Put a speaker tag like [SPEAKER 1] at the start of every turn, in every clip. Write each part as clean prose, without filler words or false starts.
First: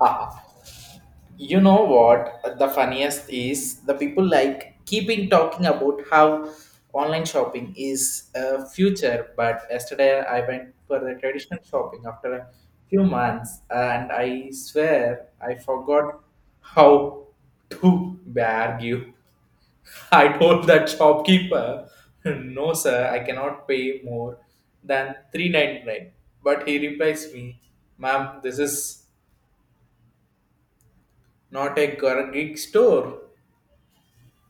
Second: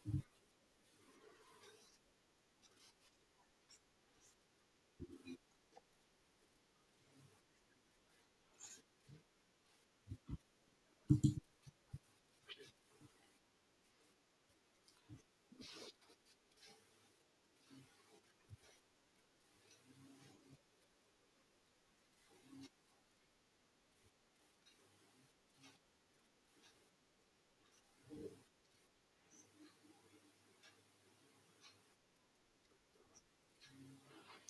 [SPEAKER 1] Ah, you know what? The funniest is the people like keeping talking about how online shopping is a future. But yesterday I went for the traditional shopping after a few months, and I swear I forgot how to argue. I told that shopkeeper, "No, sir, I cannot pay more than 399." But he replies me, "Ma'am, this is." Not a gig store.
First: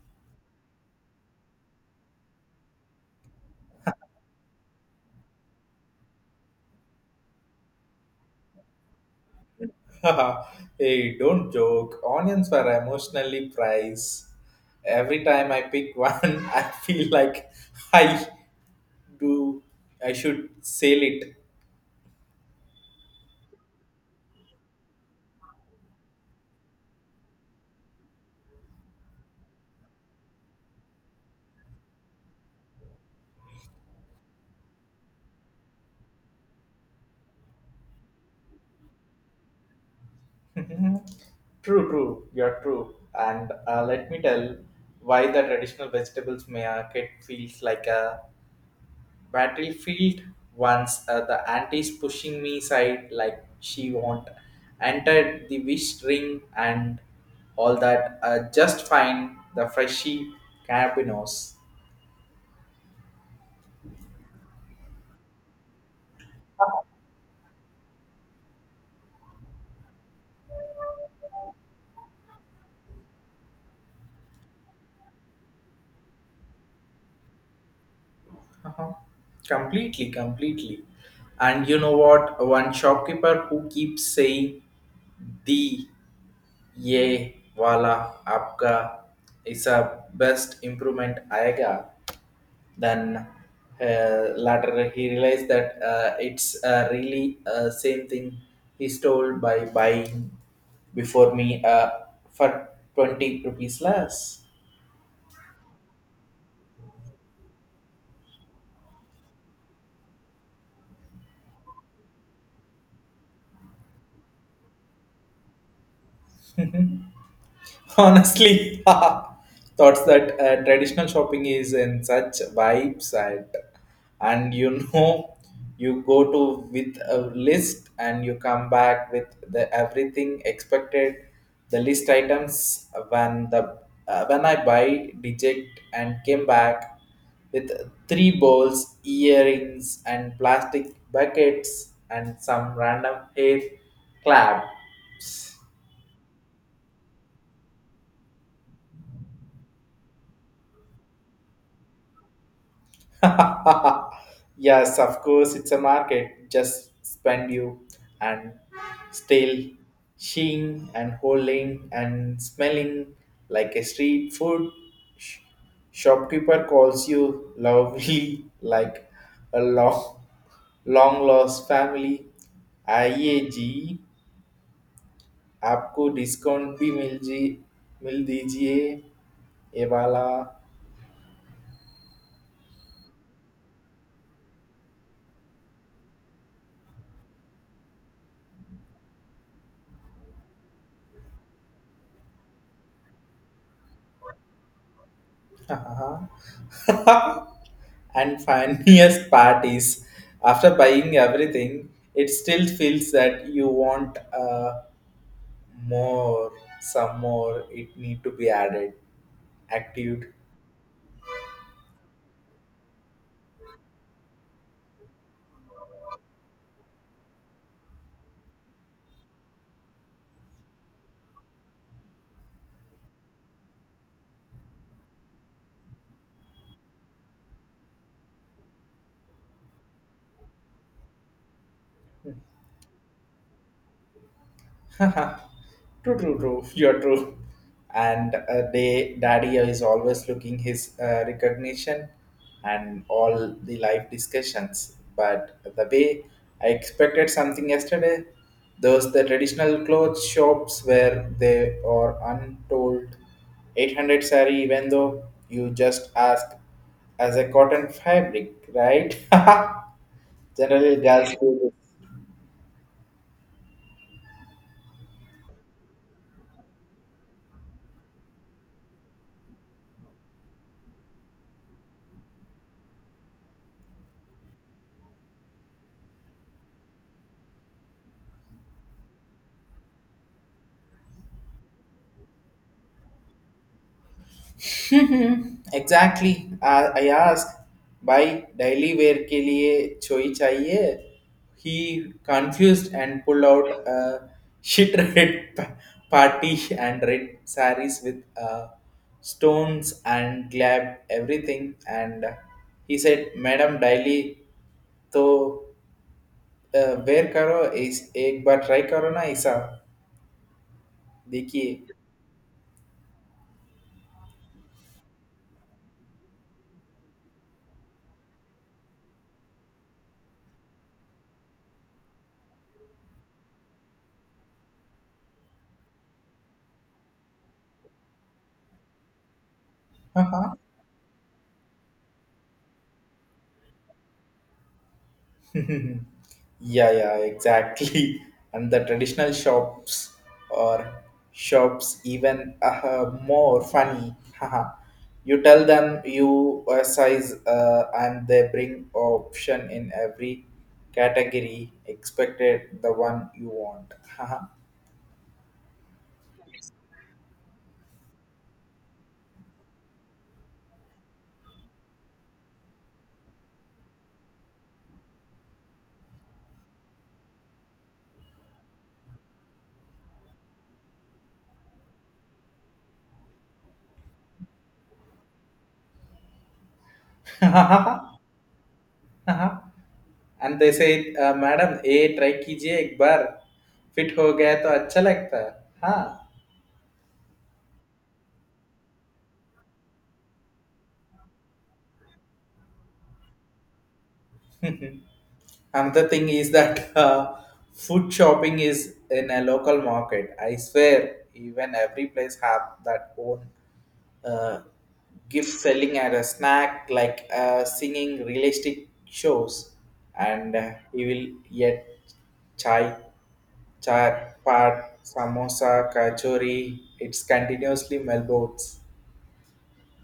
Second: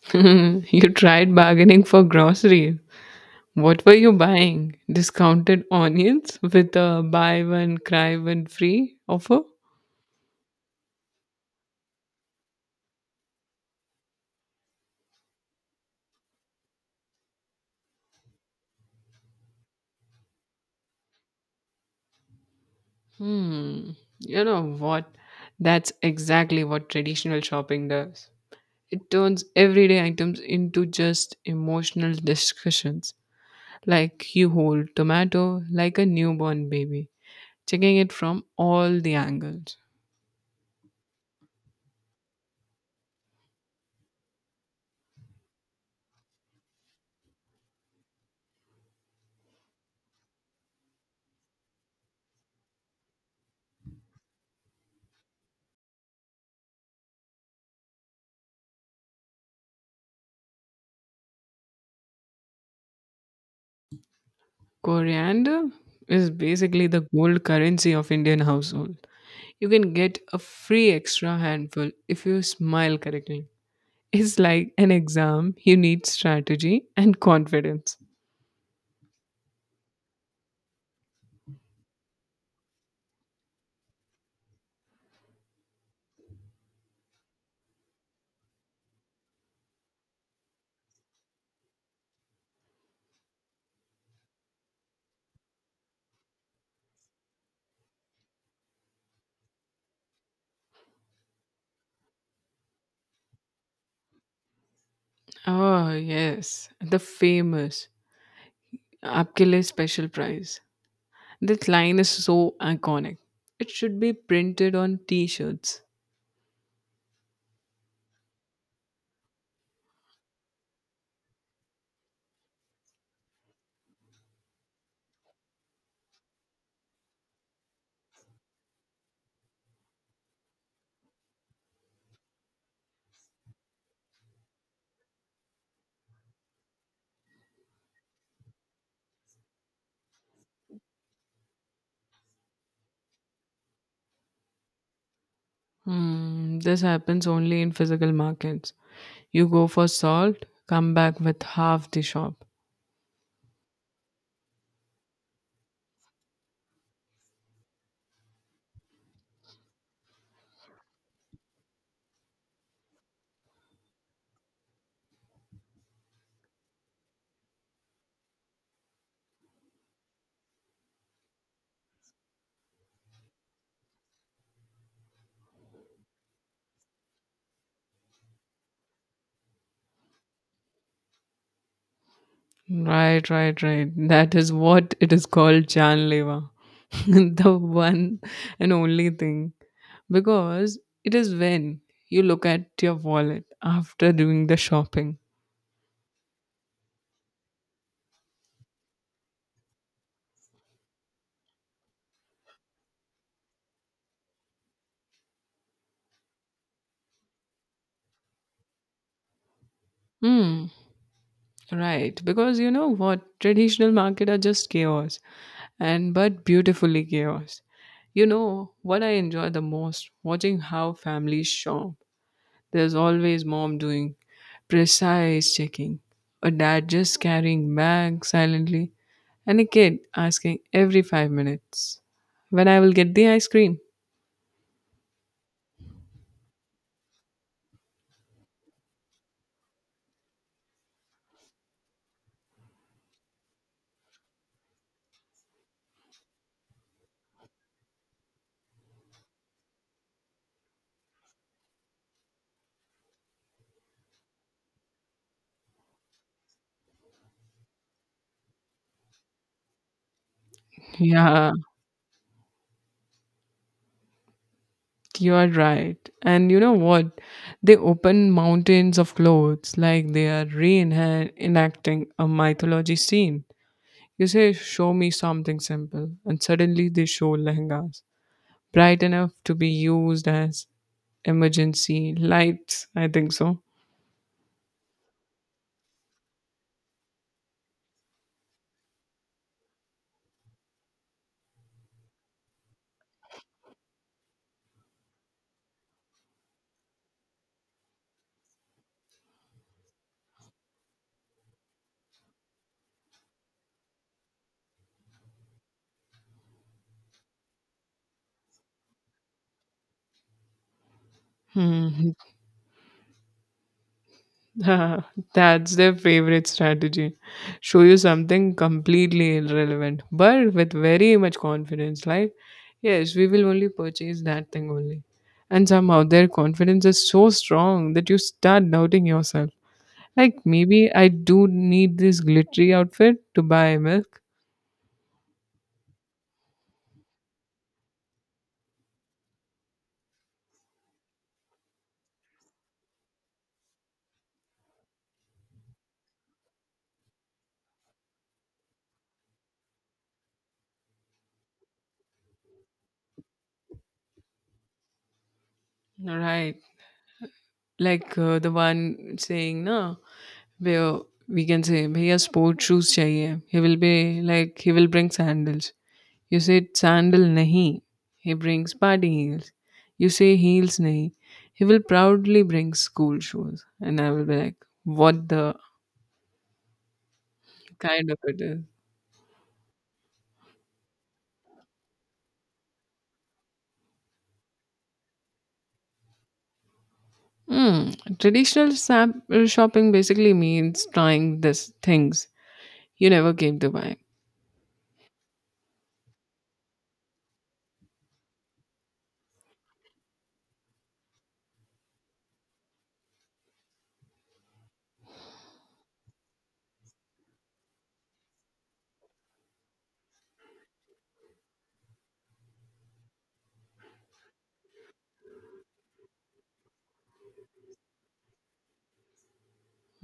[SPEAKER 2] You tried bargaining for groceries. What were you buying? Discounted onions with a buy one, cry one free offer?
[SPEAKER 1] Haha, hey, don't joke. Onions were emotionally priced. Every time I pick one, I feel like I do. I should sell it.
[SPEAKER 2] Hmm. You know what? That's exactly what traditional shopping does. It turns everyday items into just emotional discussions. Like you hold tomato like a newborn baby, checking it from all the angles.
[SPEAKER 1] True, true. You're true. And let me tell why the traditional vegetables market feels like a battlefield, once the auntie's pushing me side like she won't entered the wish ring and all that just fine the freshy cabinos.
[SPEAKER 2] Coriander is basically the gold currency of Indian households. You can get a free extra handful if you smile correctly. It's like an exam, you need strategy and confidence.
[SPEAKER 1] Uh-huh. Completely, and you know what, one shopkeeper who keeps saying the ye wala apka is a best improvement aega. Then later he realized that it's really same thing he stole by buying before me for 20 rupees less.
[SPEAKER 2] Oh, yes, the famous आपके लिए special prize. That line is so iconic. It should be printed on t-shirts.
[SPEAKER 1] Honestly, thoughts that traditional shopping is in such vibes, and you know, you go to with a list and you come back with the everything expected the list items when the when I buy deject and came back with three balls, earrings, and plastic buckets, and some random hair clap.
[SPEAKER 2] Hmm, this happens only in physical markets. You go for salt, come back with half the shop.
[SPEAKER 1] Yes, of course, it's a market. Just spend you and still seeing and holding and smelling like a street food. Sh- Shopkeeper calls you lovely like a long, long lost family. आइए जी आपको discount भी मिल जी मिल दीजिए ये वाला.
[SPEAKER 2] Right, right, right. That is what it is called Janleva. The one and only thing. Because it is when you look at your wallet after doing the shopping.
[SPEAKER 1] And funniest part is, after buying everything it still feels that you want more, some more it need to be added active.
[SPEAKER 2] Hmm. Right. Because you know what? Traditional market are just chaos. And but beautifully chaos. You know what I enjoy the most? Watching how families shop. There's always mom doing precise checking, a dad just carrying bag silently, and a kid asking every 5 minutes when I will get the ice cream.
[SPEAKER 1] Haha. True, true, true. You're true. And daddy is always looking his recognition and all the life discussions. But the way I expected something yesterday, those the traditional clothes shops where they are untold 800 sari, even though you just ask as a cotton fabric, right? Generally, girls
[SPEAKER 2] Yeah,
[SPEAKER 1] do
[SPEAKER 2] you are right. And you know what? They open mountains of clothes like they are reenacting a mythology scene. You say, show me something simple, and suddenly they show lehengas, bright enough to be used as emergency lights. I think so.
[SPEAKER 1] Hmm exactly I ask भाई daily wear के लिए चोई चाहिए ही confused and pull out shirt red party and red sarees with stones and glab everything, and he said madam daily तो wear करो इस एक बार ट्राई करो ना ऐसा देखिए.
[SPEAKER 2] Hmm. That's their favorite strategy. Show you something completely irrelevant, but with very much confidence. Like, yes, we will only purchase that thing only. And somehow their confidence is so strong that you start doubting yourself. Like, maybe I do need this glittery outfit to buy milk.
[SPEAKER 1] Yeah, yeah, exactly. And the traditional shops or shops even more funny. Haha, you tell them you size and they bring option in every category expected the one you want. Haha.
[SPEAKER 2] Right. Like the one saying, no, where we can say, भैया sport shoes चाहिए. He will be like, he will bring sandals. You said sandal nahi. He brings party heels. You say heels nahi. He will proudly bring school shoes. And I will be like, what the kind of it is.
[SPEAKER 1] Haha, and they say, madam, a try कीजिए एक बार fit हो गया तो अच्छा लगता है हाँ.
[SPEAKER 2] Hmm. Traditional sap- shopping basically means trying this things you never came to buy.
[SPEAKER 1] Another thing is that food shopping is in a local market. I swear, even every place have that own uh, gift selling and a snack like singing realistic shows, and you will get chai, chaat, paat, samosa, kachori. It's continuously melbourne.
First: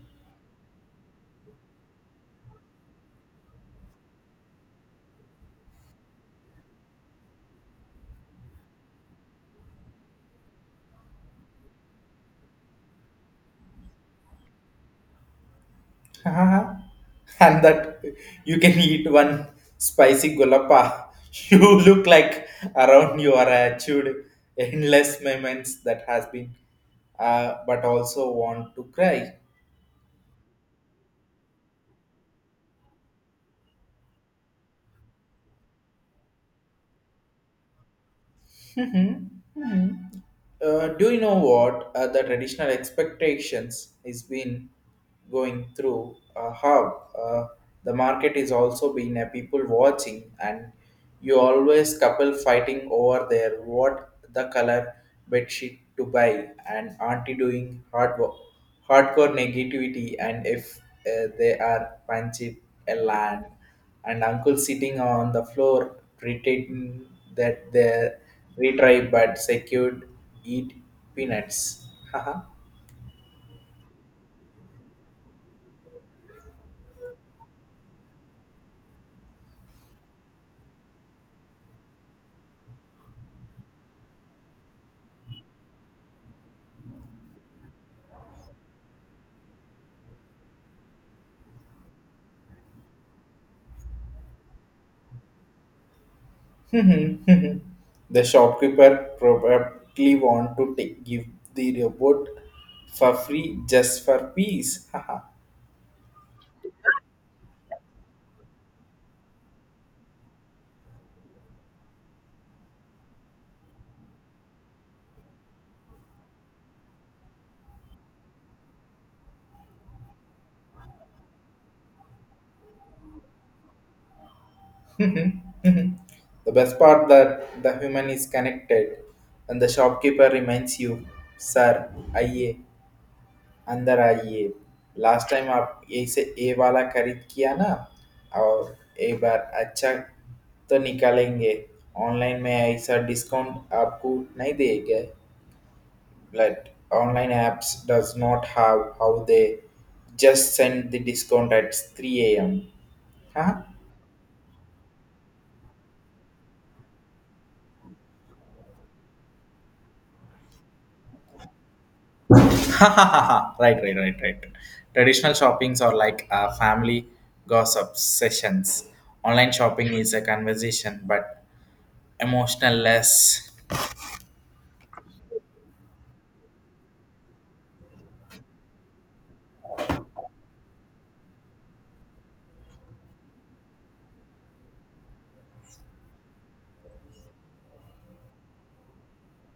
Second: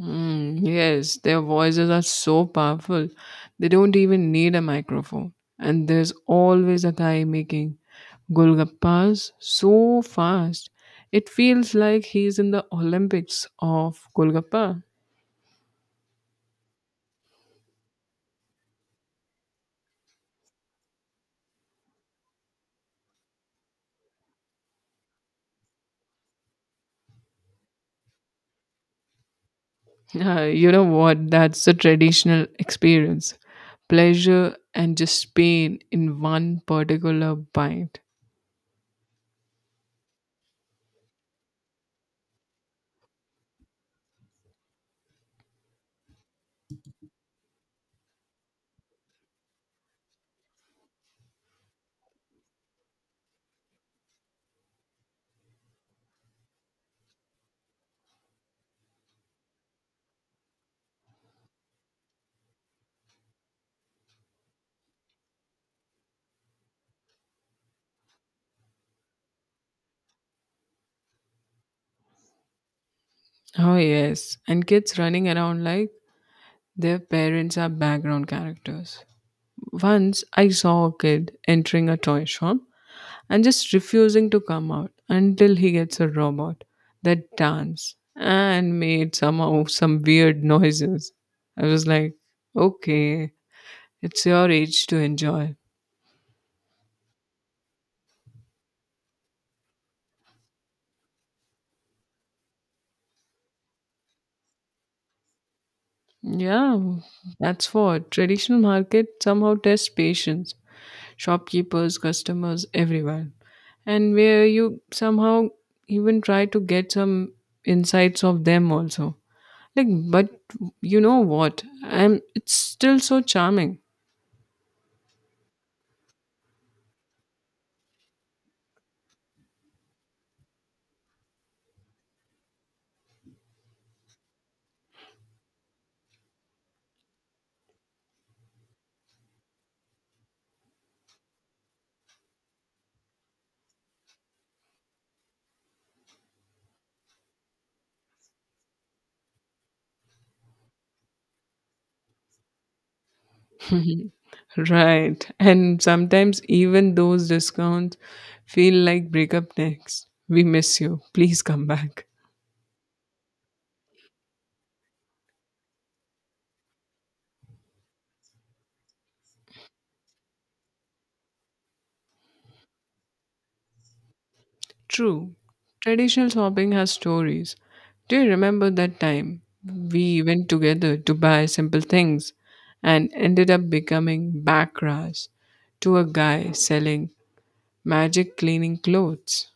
[SPEAKER 2] Mm, yes, their voices are so powerful. They don't even need a microphone. And there's always a guy making Golgappas so fast. It feels like he's in the Olympics of Golgappa.
[SPEAKER 1] And that you can eat one spicy gulappa. You look like around you are achieved endless moments that has been, but also want to cry.
[SPEAKER 2] You know what? That's the traditional experience. Pleasure and just pain in one particular bite.
[SPEAKER 1] Mhm, mhm. Do you know what the traditional expectations is been going through? How the market is also been a people watching, and you always couple fighting over there. What the color bedsheet to buy, and auntie doing hard work, hardcore negativity, and if they are punching a land, and uncle sitting on the floor pretending that they retried but secured eat peanuts. Haha.
[SPEAKER 2] Oh, yes. And kids running around like their parents are background characters. Once I saw a kid entering a toy shop and just refusing to come out until he gets a robot that danced and made somehow some weird noises. I was like, okay, it's your age to enjoy.
[SPEAKER 1] The shopkeeper probably want to take, give the robot for free just for peace. Haha.
[SPEAKER 2] Yeah, that's what traditional market somehow tests patience, shopkeepers, customers, everyone. And where you somehow even try to get some insights of them also. Like, but you know what? I'm It's still so charming.
[SPEAKER 1] The best part that the human is connected and the shopkeeper reminds you, sir, aye. अंदर आइए। Last time आप यहीं से ये वाला खरीद किया ना और एक बार अच्छा तो निकालेंगे। ऑनलाइन में ऐसा डिस्काउंट आपको नहीं देंगे। But online apps does not have how they just send the discount at 3 a.m. Huh?
[SPEAKER 2] Right. And sometimes even those discounts feel like breakup next. We miss you. Please come back.
[SPEAKER 1] Right, right, right, right. Traditional shoppings are like family gossip sessions. Online shopping is a conversation, but emotional less.
[SPEAKER 2] True. Traditional shopping has stories. Do you remember that time we went together to buy simple things and ended up becoming backrash to a guy selling magic cleaning clothes?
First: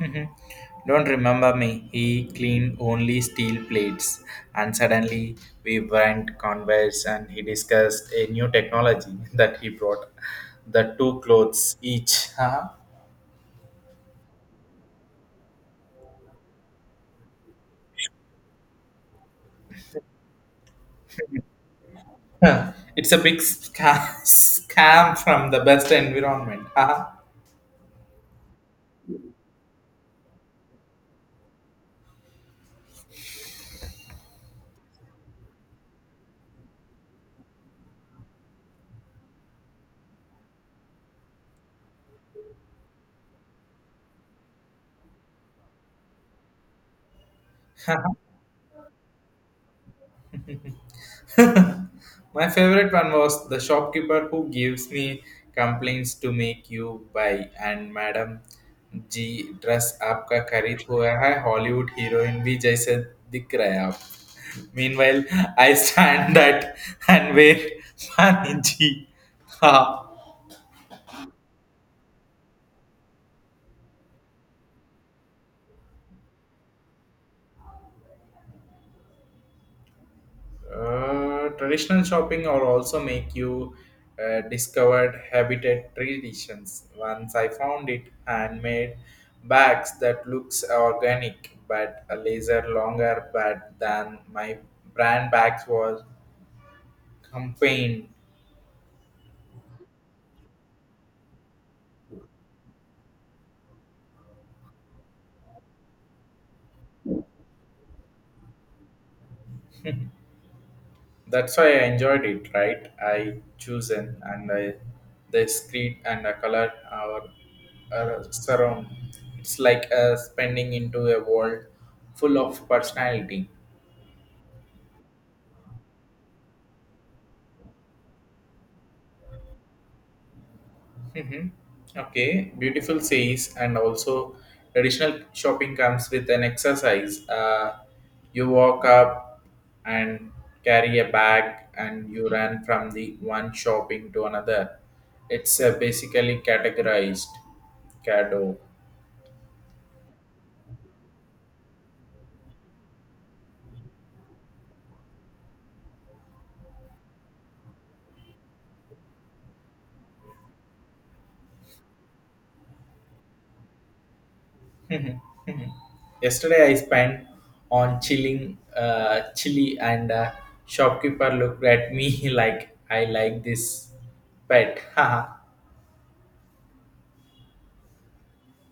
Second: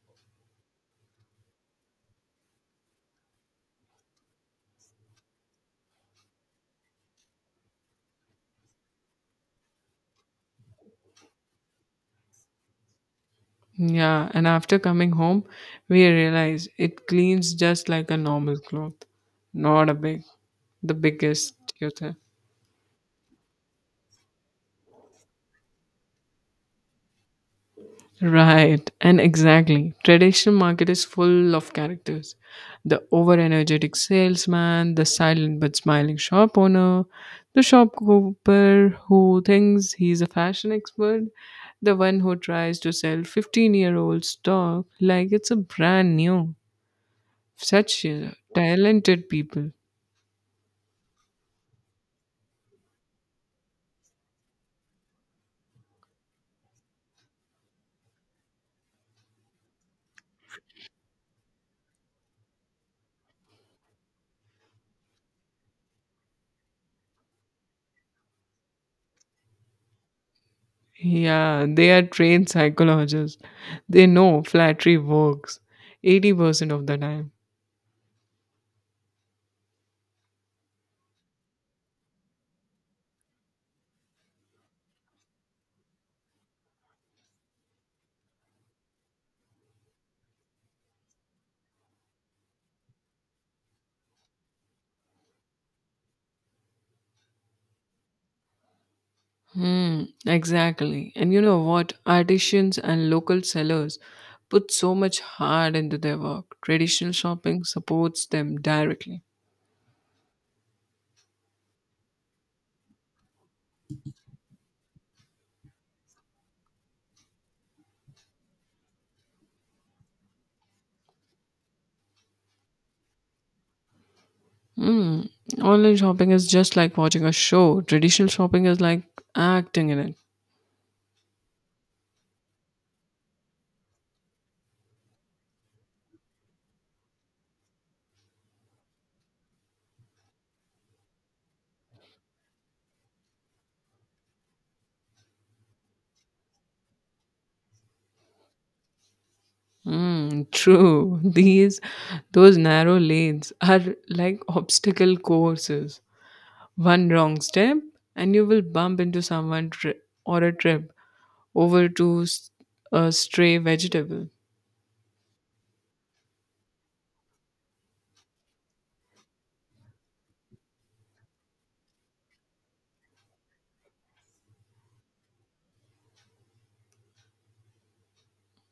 [SPEAKER 1] Mhm. Don't remember me. He cleaned only steel plates, and suddenly we went converse, and he discussed a new technology that he brought. The two clothes each. Uh-huh.
[SPEAKER 2] Yeah, and after coming home, we realize it cleans just like a normal cloth, not a big, the biggest, you think.
[SPEAKER 1] Huh? It's a big scam, scam from the best environment. Huh?
[SPEAKER 2] Right, and exactly. Traditional market is full of characters. The over energetic salesman, the silent but smiling shop owner, the shopkeeper who thinks he's a fashion expert, the one who tries to sell 15-year-old stock like it's a brand new. Such talented people.
[SPEAKER 1] My favorite one was the shopkeeper who gives me complaints to make you buy and Madam ji dress आपका खरीद हुआ है Hollywood heroine भी जैसे दिख रहे हैं आप meanwhile I stand that and wait पानी जी हाँ.
[SPEAKER 2] Yeah, they are trained psychologists. They know flattery works 80% of the time.
[SPEAKER 1] Traditional shopping or also make you discovered habitat traditions. Once I found it handmade bags that looks organic but a laser longer but than my brand bags was campaign.
[SPEAKER 2] Hmm, exactly. And you know what? Artisans and local sellers put so much heart into their work. Traditional shopping supports them directly.
[SPEAKER 1] That's why I enjoyed it, right? I chosen and I the street and the color our surround. It's like spending into a world full of personality.
[SPEAKER 2] Hmm. Online shopping is just like watching a show. Traditional shopping is like acting in it.
[SPEAKER 1] Mm-hmm. Okay, beautiful says, and also traditional shopping comes with an exercise. You walk up and carry a bag, and you run from the one shopping to another. It's basically categorized. Cado.
[SPEAKER 2] Hmm. True. Those narrow lanes are like obstacle courses. One wrong step, and you will bump into someone tri- or a trip over to s- a stray vegetable.
[SPEAKER 1] Yesterday I spent on chilling, chili, and shopkeeper looked at me like I like this pet.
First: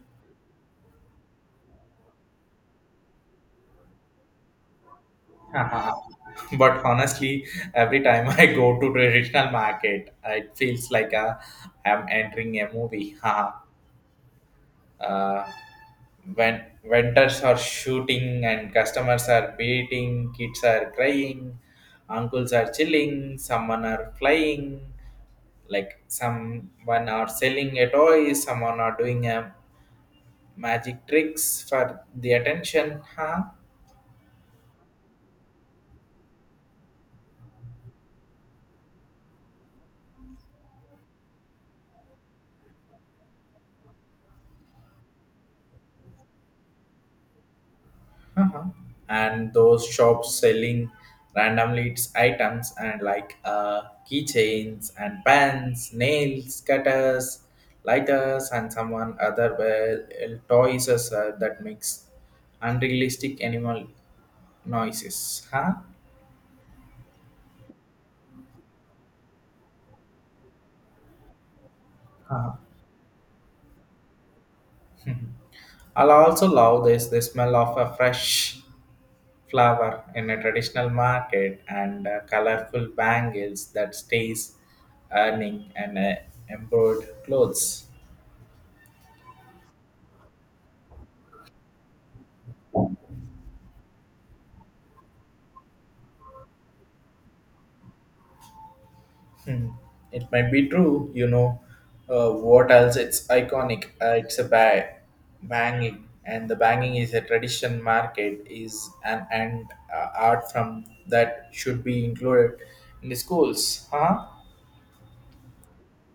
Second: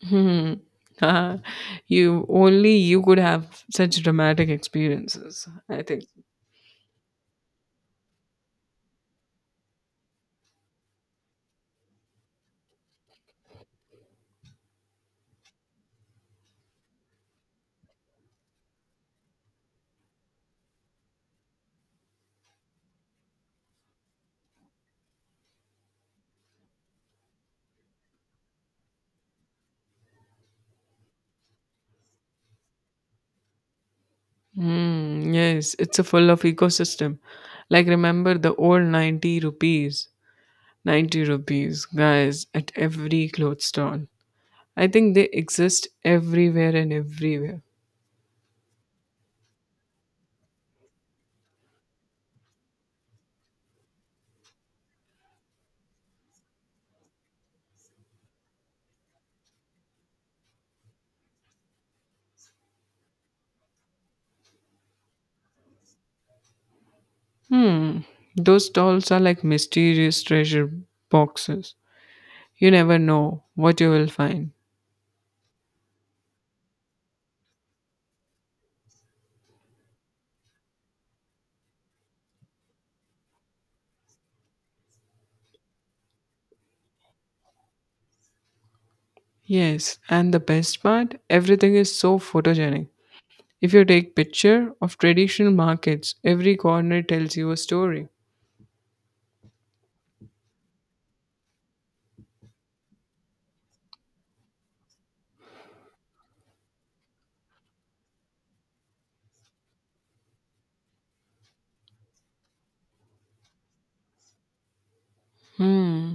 [SPEAKER 2] Hmm. Ah, you could have such dramatic experiences. I
[SPEAKER 1] Haha,
[SPEAKER 2] think.
[SPEAKER 1] but honestly, every time I go to traditional market, it feels like I'm entering a movie. Haha. uh, when vendors are shooting and customers are beating, kids are crying, uncles are chilling, someone are flying, like someone are selling a toy, someone are doing a magic tricks for the attention. Huh?
[SPEAKER 2] Hmm. Yes, it's a full of ecosystem. Like remember the old ninety rupees guys at every clothes stall. I think they exist everywhere.
[SPEAKER 1] Uh-huh. And those shops selling randomly its items and like keychains and pens, nails, cutters, lighters, and someone other well, toys as, that makes unrealistic animal noises. Huh?
[SPEAKER 2] Hmm, those stalls are like mysterious treasure boxes.
[SPEAKER 1] Uh-huh.
[SPEAKER 2] You never know what you will find.
[SPEAKER 1] I'll also love this the smell of a fresh flower in a traditional market and colorful bangles that stays earning and embroidered clothes.
[SPEAKER 2] Yes, and the best part, everything is so photogenic. If you take picture of traditional markets, every corner tells you a story.
[SPEAKER 1] It might be true, you know. What else? It's iconic. It's a banging, and the banging is a tradition. Market is an and art from that should be included in the schools, huh?
[SPEAKER 2] Hmm.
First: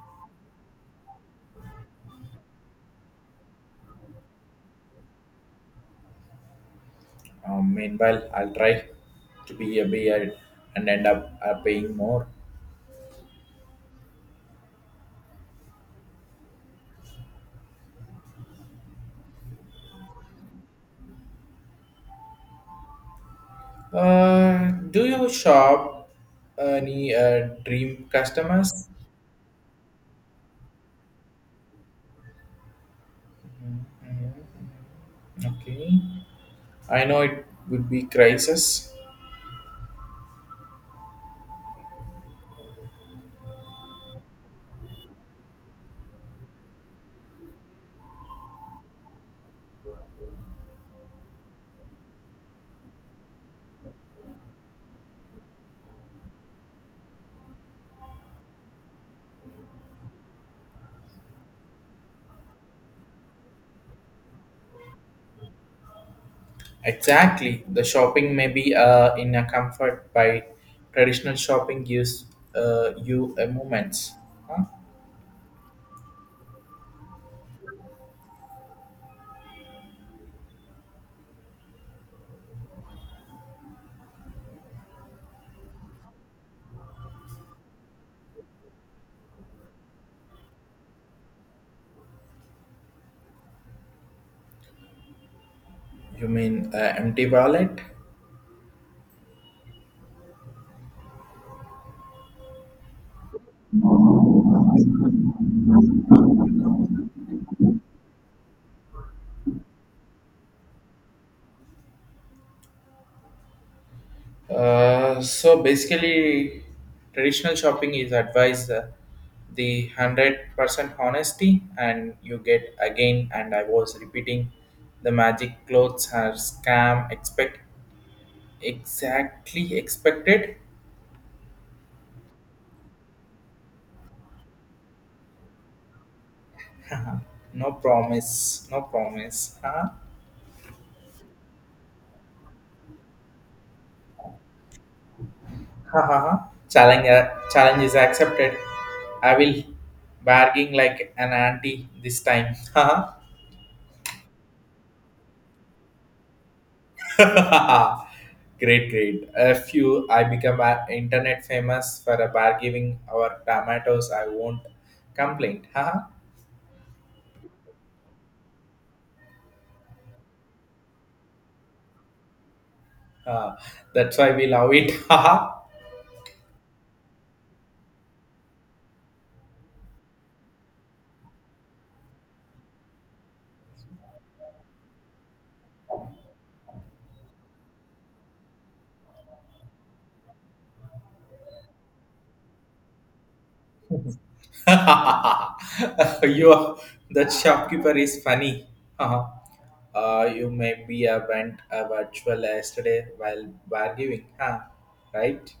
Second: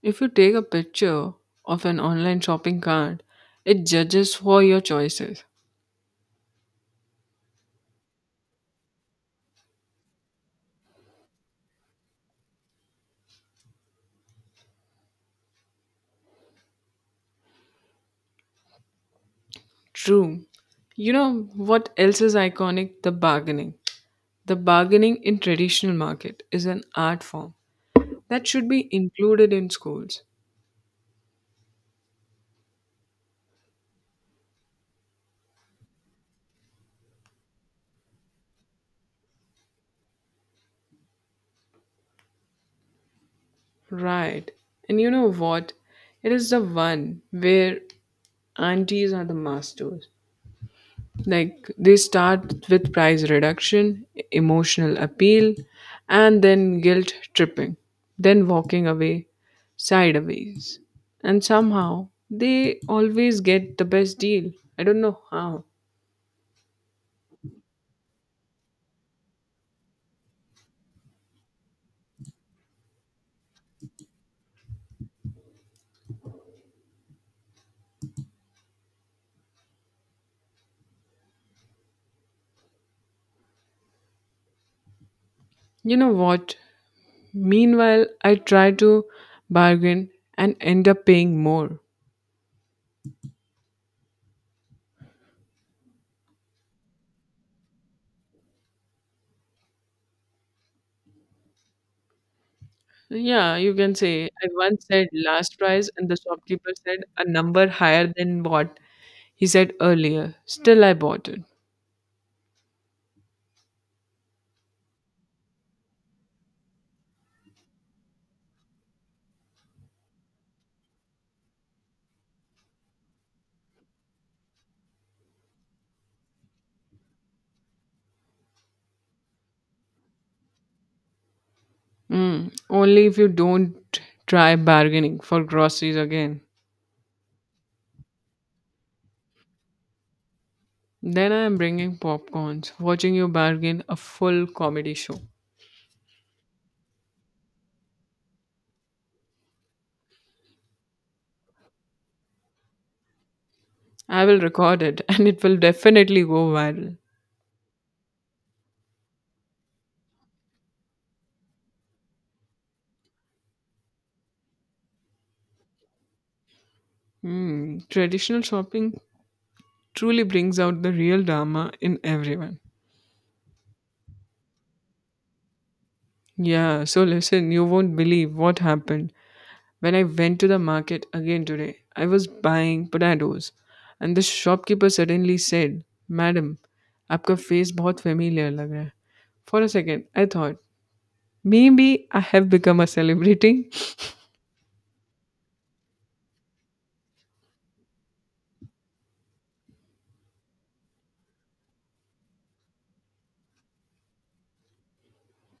[SPEAKER 2] If you take a picture of an online shopping cart, it judges for your choices.
[SPEAKER 1] Meanwhile, I'll try to be a beard and end up paying more.
[SPEAKER 2] True. You know what else is iconic? The bargaining. The
[SPEAKER 1] Do
[SPEAKER 2] bargaining
[SPEAKER 1] you
[SPEAKER 2] in traditional
[SPEAKER 1] shop
[SPEAKER 2] market is an
[SPEAKER 1] any
[SPEAKER 2] art form
[SPEAKER 1] dream
[SPEAKER 2] that should be
[SPEAKER 1] customers?
[SPEAKER 2] included in schools.
[SPEAKER 1] Okay, I know it would be crisis.
[SPEAKER 2] Right. And you know what? It is the one where aunties are the masters. Like they start with price reduction, emotional appeal, and then guilt tripping, then walking away sideways. And somehow they always get the best deal. I don't know how.
[SPEAKER 1] Exactly. The shopping may be in a comfort by traditional shopping gives you a moments. Huh?
[SPEAKER 2] You know what? Meanwhile, I try to bargain and end up paying more.
[SPEAKER 1] You mean empty wallet?
[SPEAKER 2] Yeah, you can say. I once said last price, and the shopkeeper said a number higher than what he said earlier. Still, I bought it.
[SPEAKER 1] So basically, traditional shopping is advised the 100% honesty, and you get again. And I was repeating, the magic clothes are scam. Expect exactly expected.
[SPEAKER 2] Mm, only if you don't try bargaining for groceries again.
[SPEAKER 1] No promise. No promise. Huh?
[SPEAKER 2] Then I am bringing popcorns, watching you bargain a full comedy show.
[SPEAKER 1] Ha ha ha. Challenge, uh, challenge is accepted. I will barging like an auntie this time. Ha ha.
[SPEAKER 2] I will record it, and it will definitely go viral.
[SPEAKER 1] Great, great. A few, internet famous for a bargaining our tomatoes. I won't complain. Haha, ha.
[SPEAKER 2] Mm, traditional shopping truly brings out the real Dharma in everyone.
[SPEAKER 1] Ah, that's why we love it. Haha.
[SPEAKER 2] Yeah, so listen, you won't believe what happened. When I went to the market again today, I was buying potatoes, and the shopkeeper suddenly said, Madam, आपका face बहुत familiar लग रहा है. For a second, I thought, maybe I have become a celebrity.
[SPEAKER 1] You are, that shopkeeper is funny. Uh-huh. You maybe went virtual yesterday while bargaining, huh? Right?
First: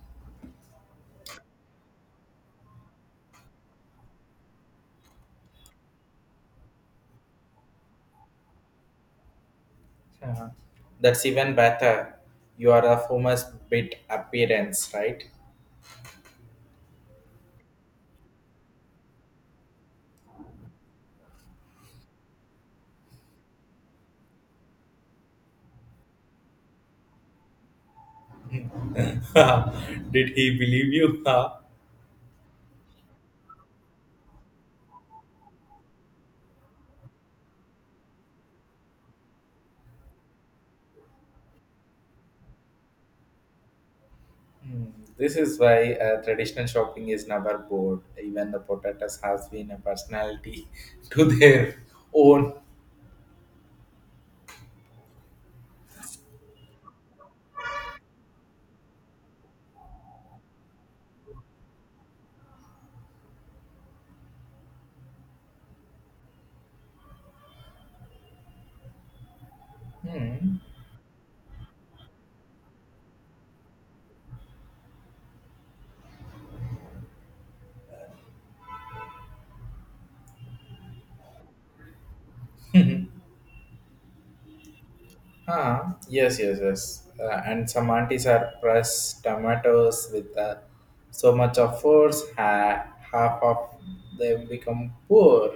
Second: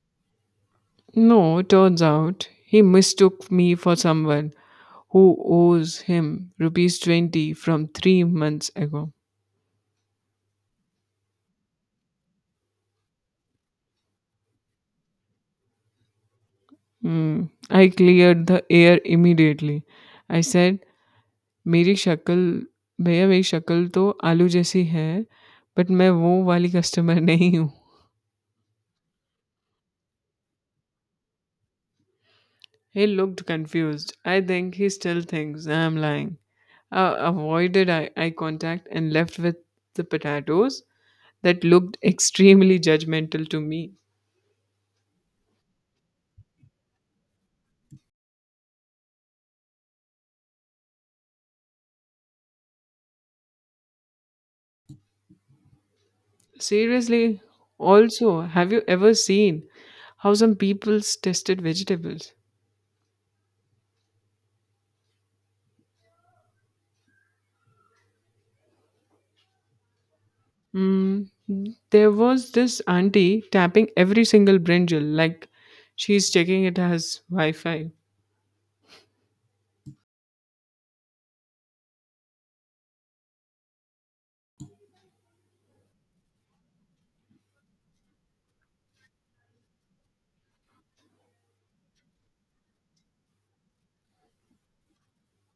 [SPEAKER 2] No, turns out he mistook me for someone who owes him rupees 20 from 3 months ago.
[SPEAKER 1] Uh-huh. That's even better. You are a famous bit appearance, right?
[SPEAKER 2] Hmm. I cleared the air immediately. I said, मेरी शक्ल भैया मेरी शक्ल तो आलू जैसी है, but मैं वो वाली कस्टमर नहीं हूँ।
[SPEAKER 1] Did he believe you? Huh?
[SPEAKER 2] He looked confused. I think he still thinks I am lying. I avoided eye contact and left with the potatoes that looked extremely judgmental to me.
[SPEAKER 1] Hmm. This is why traditional shopping is never bored. Even the potatoes has been a personality to their own.
[SPEAKER 2] Seriously, also, have you ever seen how some people's tested vegetables? Mm, there was this auntie tapping every single brinjal like she's checking it has Wi-Fi.
[SPEAKER 1] Huh? Yes, yes, yes. And some aunties are press tomatoes with so much of force, half of them become poor.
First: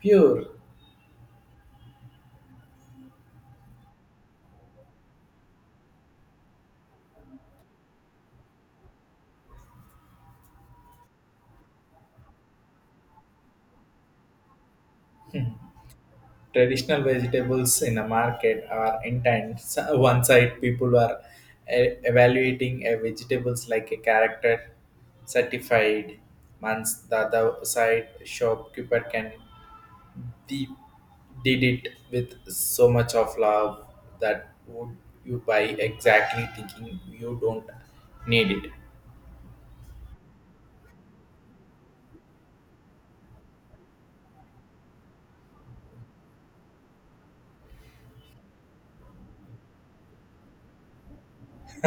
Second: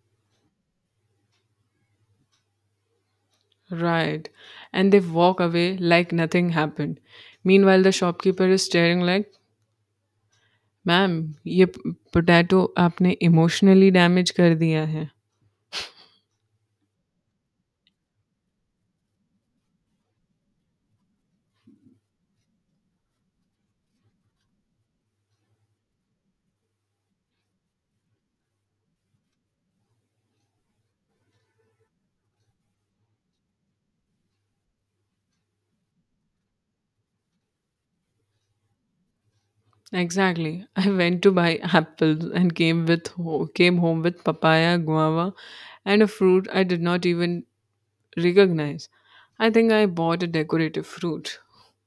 [SPEAKER 1] Pure
[SPEAKER 2] Right. And they walk away like nothing happened. Meanwhile, the shopkeeper is staring like, "Ma'am, ये potato आपने emotionally damage कर दिया है."
[SPEAKER 1] traditional vegetables in a market are intense. One side, people are evaluating a vegetables like a character certified months. The other side, shopkeeper can they did it with so much of love that would you buy exactly thinking you don't need it.
[SPEAKER 2] Exactly. I went to buy apples and came home with papaya, guava, and a fruit I did not even recognize. I think I bought a decorative fruit.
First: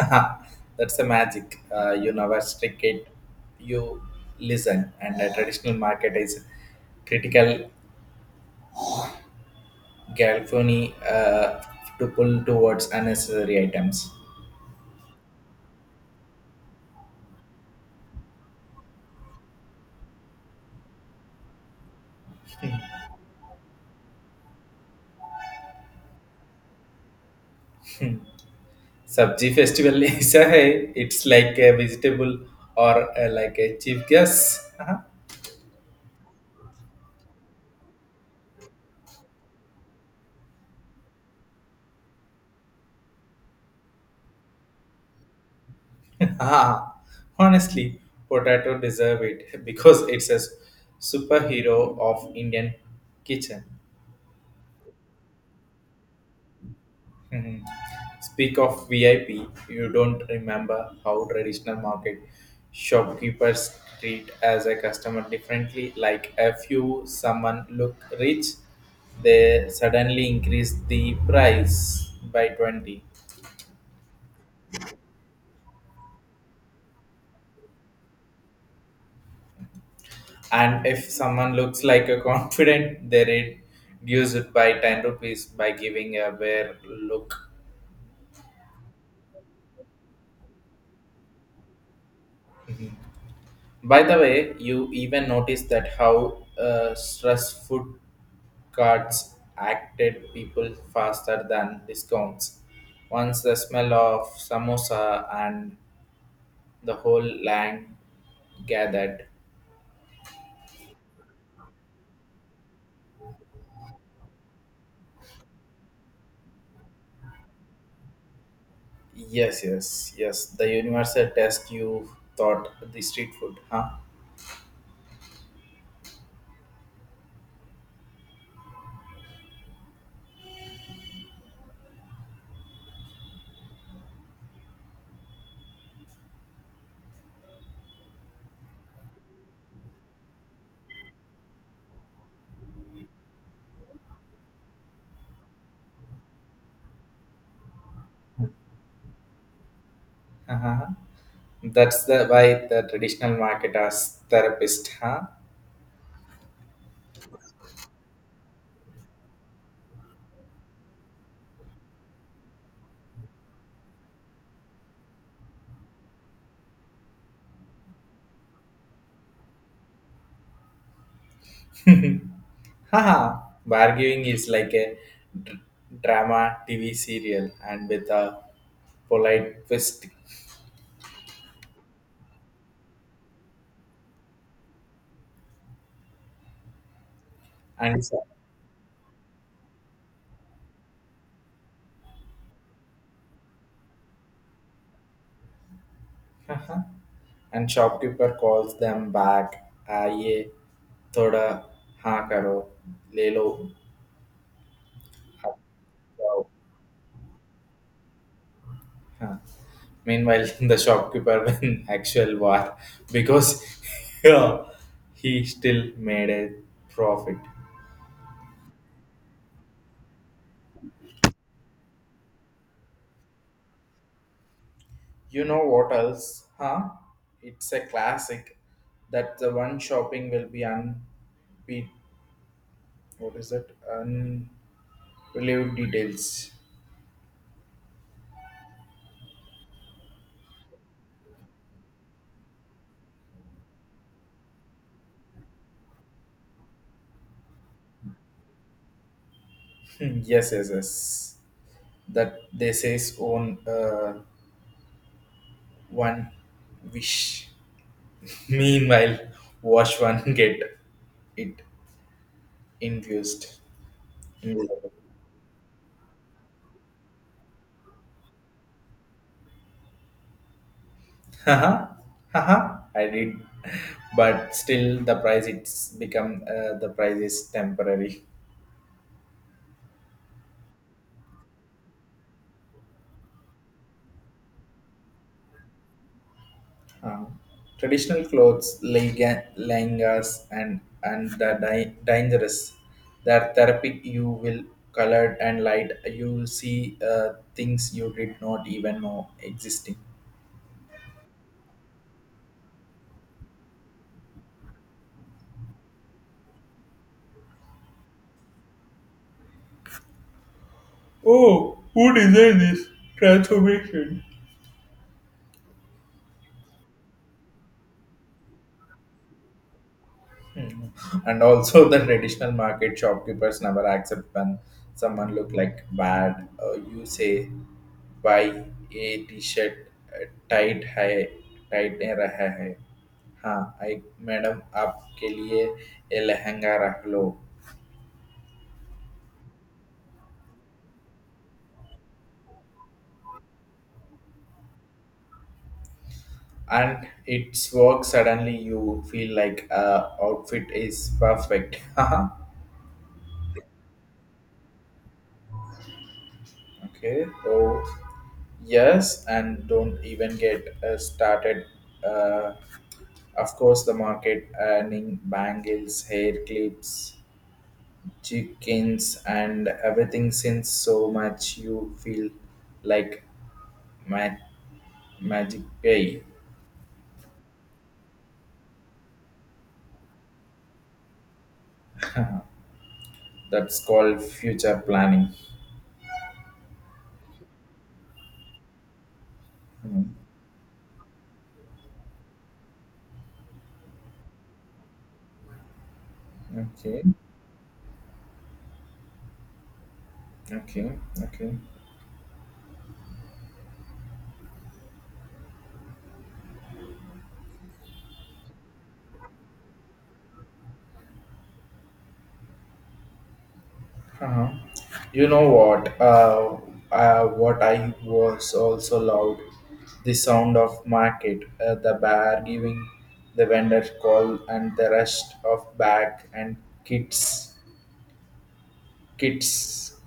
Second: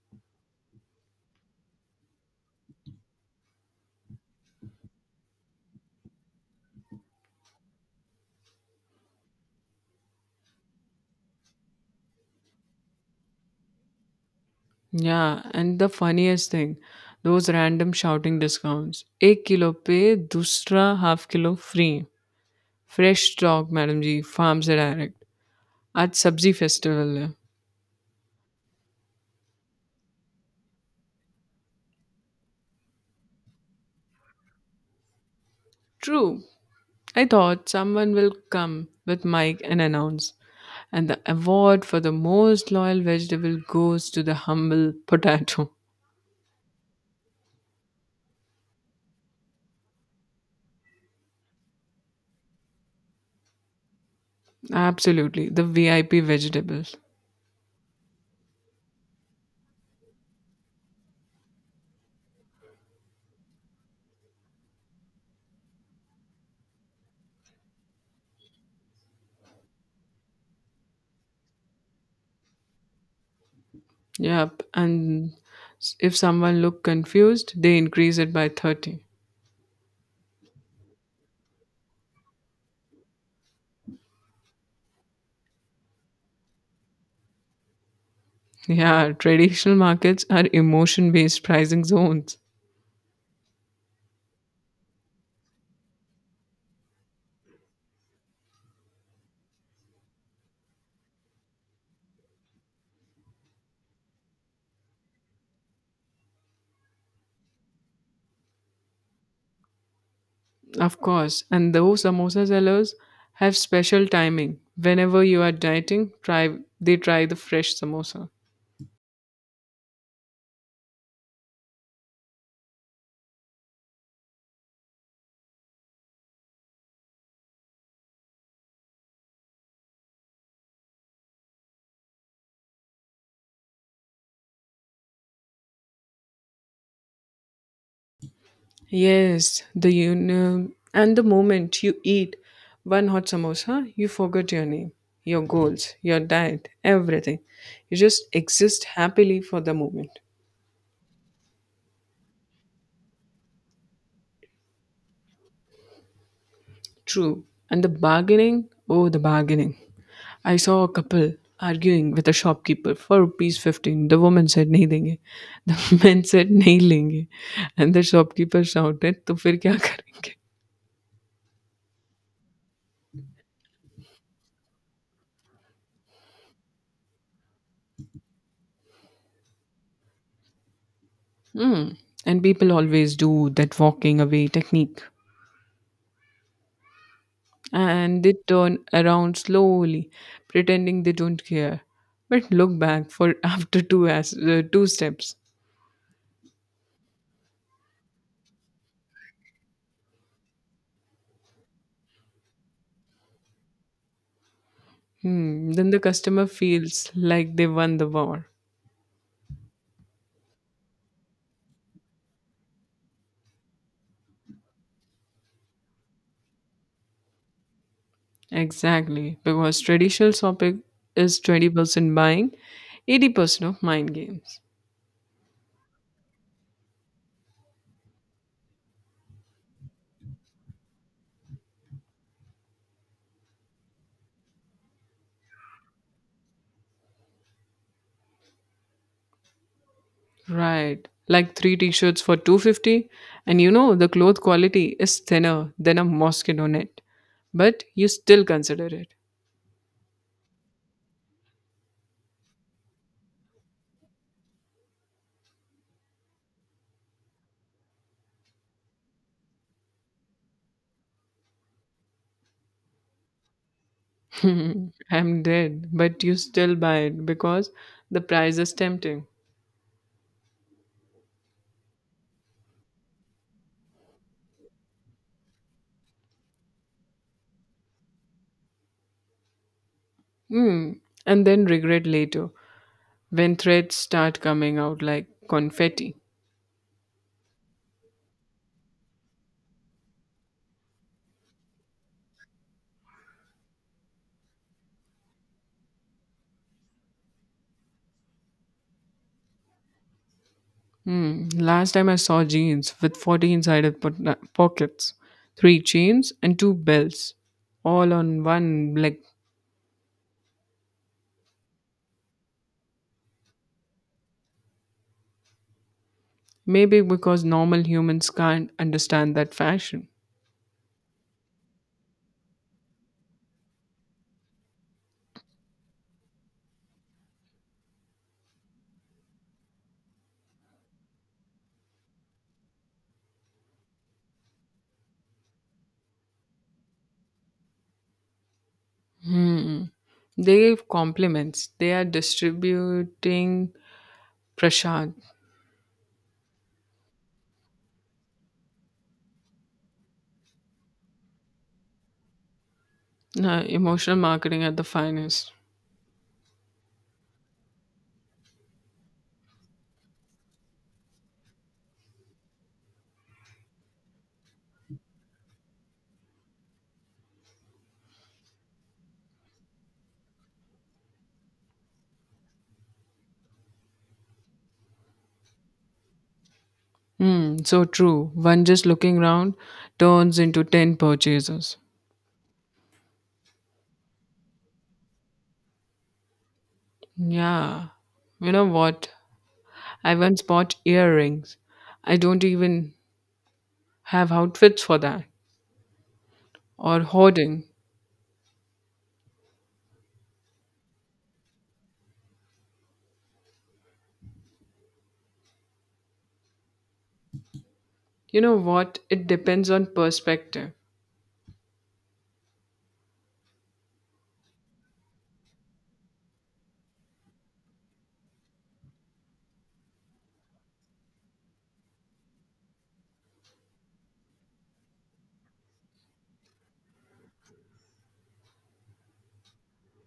[SPEAKER 1] That's the magic, you never stick it, you listen, and the traditional market is critical galphony to pull towards unnecessary items.
[SPEAKER 2] Yeah, and the funniest thing, those random shouting discounts. एक kilo पे दूसरा half kilo free fresh stock madam ji farm से direct आज सब्जी festival है.
[SPEAKER 1] Sabji festival is a, it's like a vegetable or like a chief guess.
[SPEAKER 2] True. I thought someone will come with mic and announce, and the award for the most loyal vegetable goes to the humble potato.
[SPEAKER 1] Ah, honestly, potato deserve it because it's a superhero of Indian kitchen.
[SPEAKER 2] Absolutely, the VIP vegetables.
[SPEAKER 1] Mhm. Speak of VIP, you don't remember how traditional market shopkeepers treat as a customer differently. Like if you someone look rich, they suddenly increase the price by 20.
[SPEAKER 2] Yep, and if someone look confused, they increase it by 30.
[SPEAKER 1] And if someone looks like a confident they reduce it by 10 rupees by giving a bare look.
[SPEAKER 2] Yeah, traditional markets are emotion based pricing zones.
[SPEAKER 1] By the way you even notice that how stress food cards acted people faster than discounts, once the smell of samosa and the whole land gathered.
[SPEAKER 2] Of course, and those samosa sellers have special timing. Whenever you are dieting, try they try the fresh samosa.
[SPEAKER 1] Yes, yes, yes, the universal test you thought the street food, huh?
[SPEAKER 2] Yes, the union and the moment you eat one hot samosa, you forget your name, your goals, your diet, everything. You just exist happily for the moment.
[SPEAKER 1] That's the why the traditional market as therapist, huh?
[SPEAKER 2] True. And the bargaining, oh, the bargaining. I saw a couple arguing with a shopkeeper for rupees 15. The woman said, "Nahi देंगे. The man said, "Nahi लेंगे. And the shopkeeper shouted, तो फिर क्या करेंगे?
[SPEAKER 1] Haha. Bargaining is like a dr- drama TV serial, and with a polite twist,
[SPEAKER 2] Hmm. And people always do that walking away technique.
[SPEAKER 1] and
[SPEAKER 2] And
[SPEAKER 1] so-
[SPEAKER 2] they turn around slowly, pretending they don't care. But look back for after two steps.
[SPEAKER 1] and shopkeeper calls them back. Aye, thoda ha karo, le lo.
[SPEAKER 2] Hmm. Then the customer
[SPEAKER 1] Wow.
[SPEAKER 2] feels like they won the war.
[SPEAKER 1] Huh. Meanwhile, the shopkeeper win actual war because, yeah, he still made a profit.
[SPEAKER 2] Exactly, because traditional shopping is 20% buying, 80% of mind games.
[SPEAKER 1] You know what else? Huh? It's a classic. That the one shopping will be unbe, what is it? Unbelievable details.
[SPEAKER 2] Right. Like three t-shirts for 250 and you know the cloth quality is thinner than a mosquito net, but you still consider it.
[SPEAKER 1] Yes, yes, yes. That they says on one wish. Meanwhile, watch one get it infused.
[SPEAKER 2] I'm dead, but you still buy it because the price is tempting.
[SPEAKER 1] Haha, haha. I did, but still the price is temporary.
[SPEAKER 2] Hmm. And then regret later when threads start coming out like confetti.
[SPEAKER 1] Uh, traditional clothes, langas, and the dangerous. That therapy you will colored and light. You see things you did not even know existing.
[SPEAKER 2] Hmm. Last time I saw jeans with 40 inside it pockets, three chains, and two belts, all on one leg.
[SPEAKER 1] Oh, who designed this transformation?
[SPEAKER 2] Maybe because normal humans can't understand that fashion.
[SPEAKER 1] Mm. And also, the traditional market shopkeepers never accept when someone look like bad. You say buy a t-shirt tight है tight नहीं रहा है हाँ एक madam आपके लिए ये लहंगा रख लो
[SPEAKER 2] They give compliments, they are distributing prashad,
[SPEAKER 1] and it's work suddenly you feel like outfit is perfect.
[SPEAKER 2] emotional marketing at the finest.
[SPEAKER 1] Okay. Oh, yes, and don't even get started. Uh, of course, the market earning bangles, hair clips, chickens, and everything since so much you feel like ma- magic pay.
[SPEAKER 2] Hmm, so true. One just looking round turns into 10 purchases.
[SPEAKER 1] That's called future planning.
[SPEAKER 2] Yeah. You know what?
[SPEAKER 1] Mm.
[SPEAKER 2] I once bought earrings. I don't even have outfits for that or
[SPEAKER 1] Okay.
[SPEAKER 2] hoarding.
[SPEAKER 1] Okay. Okay.
[SPEAKER 2] You know what? It depends on perspective.
[SPEAKER 1] Uh-huh. You know what? What I was also loud, the sound of market, the bar giving the vendor call, and the rest of bag and kids, kids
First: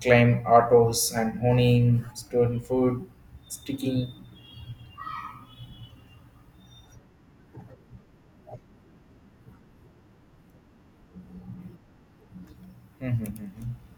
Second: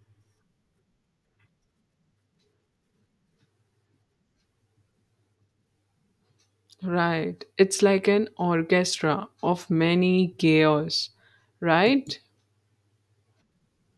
[SPEAKER 1] claim autos and honing, stolen food, sticky.
[SPEAKER 2] Right. It's like an orchestra of many chaos, right?
[SPEAKER 1] Mm-hmm, mm-hmm.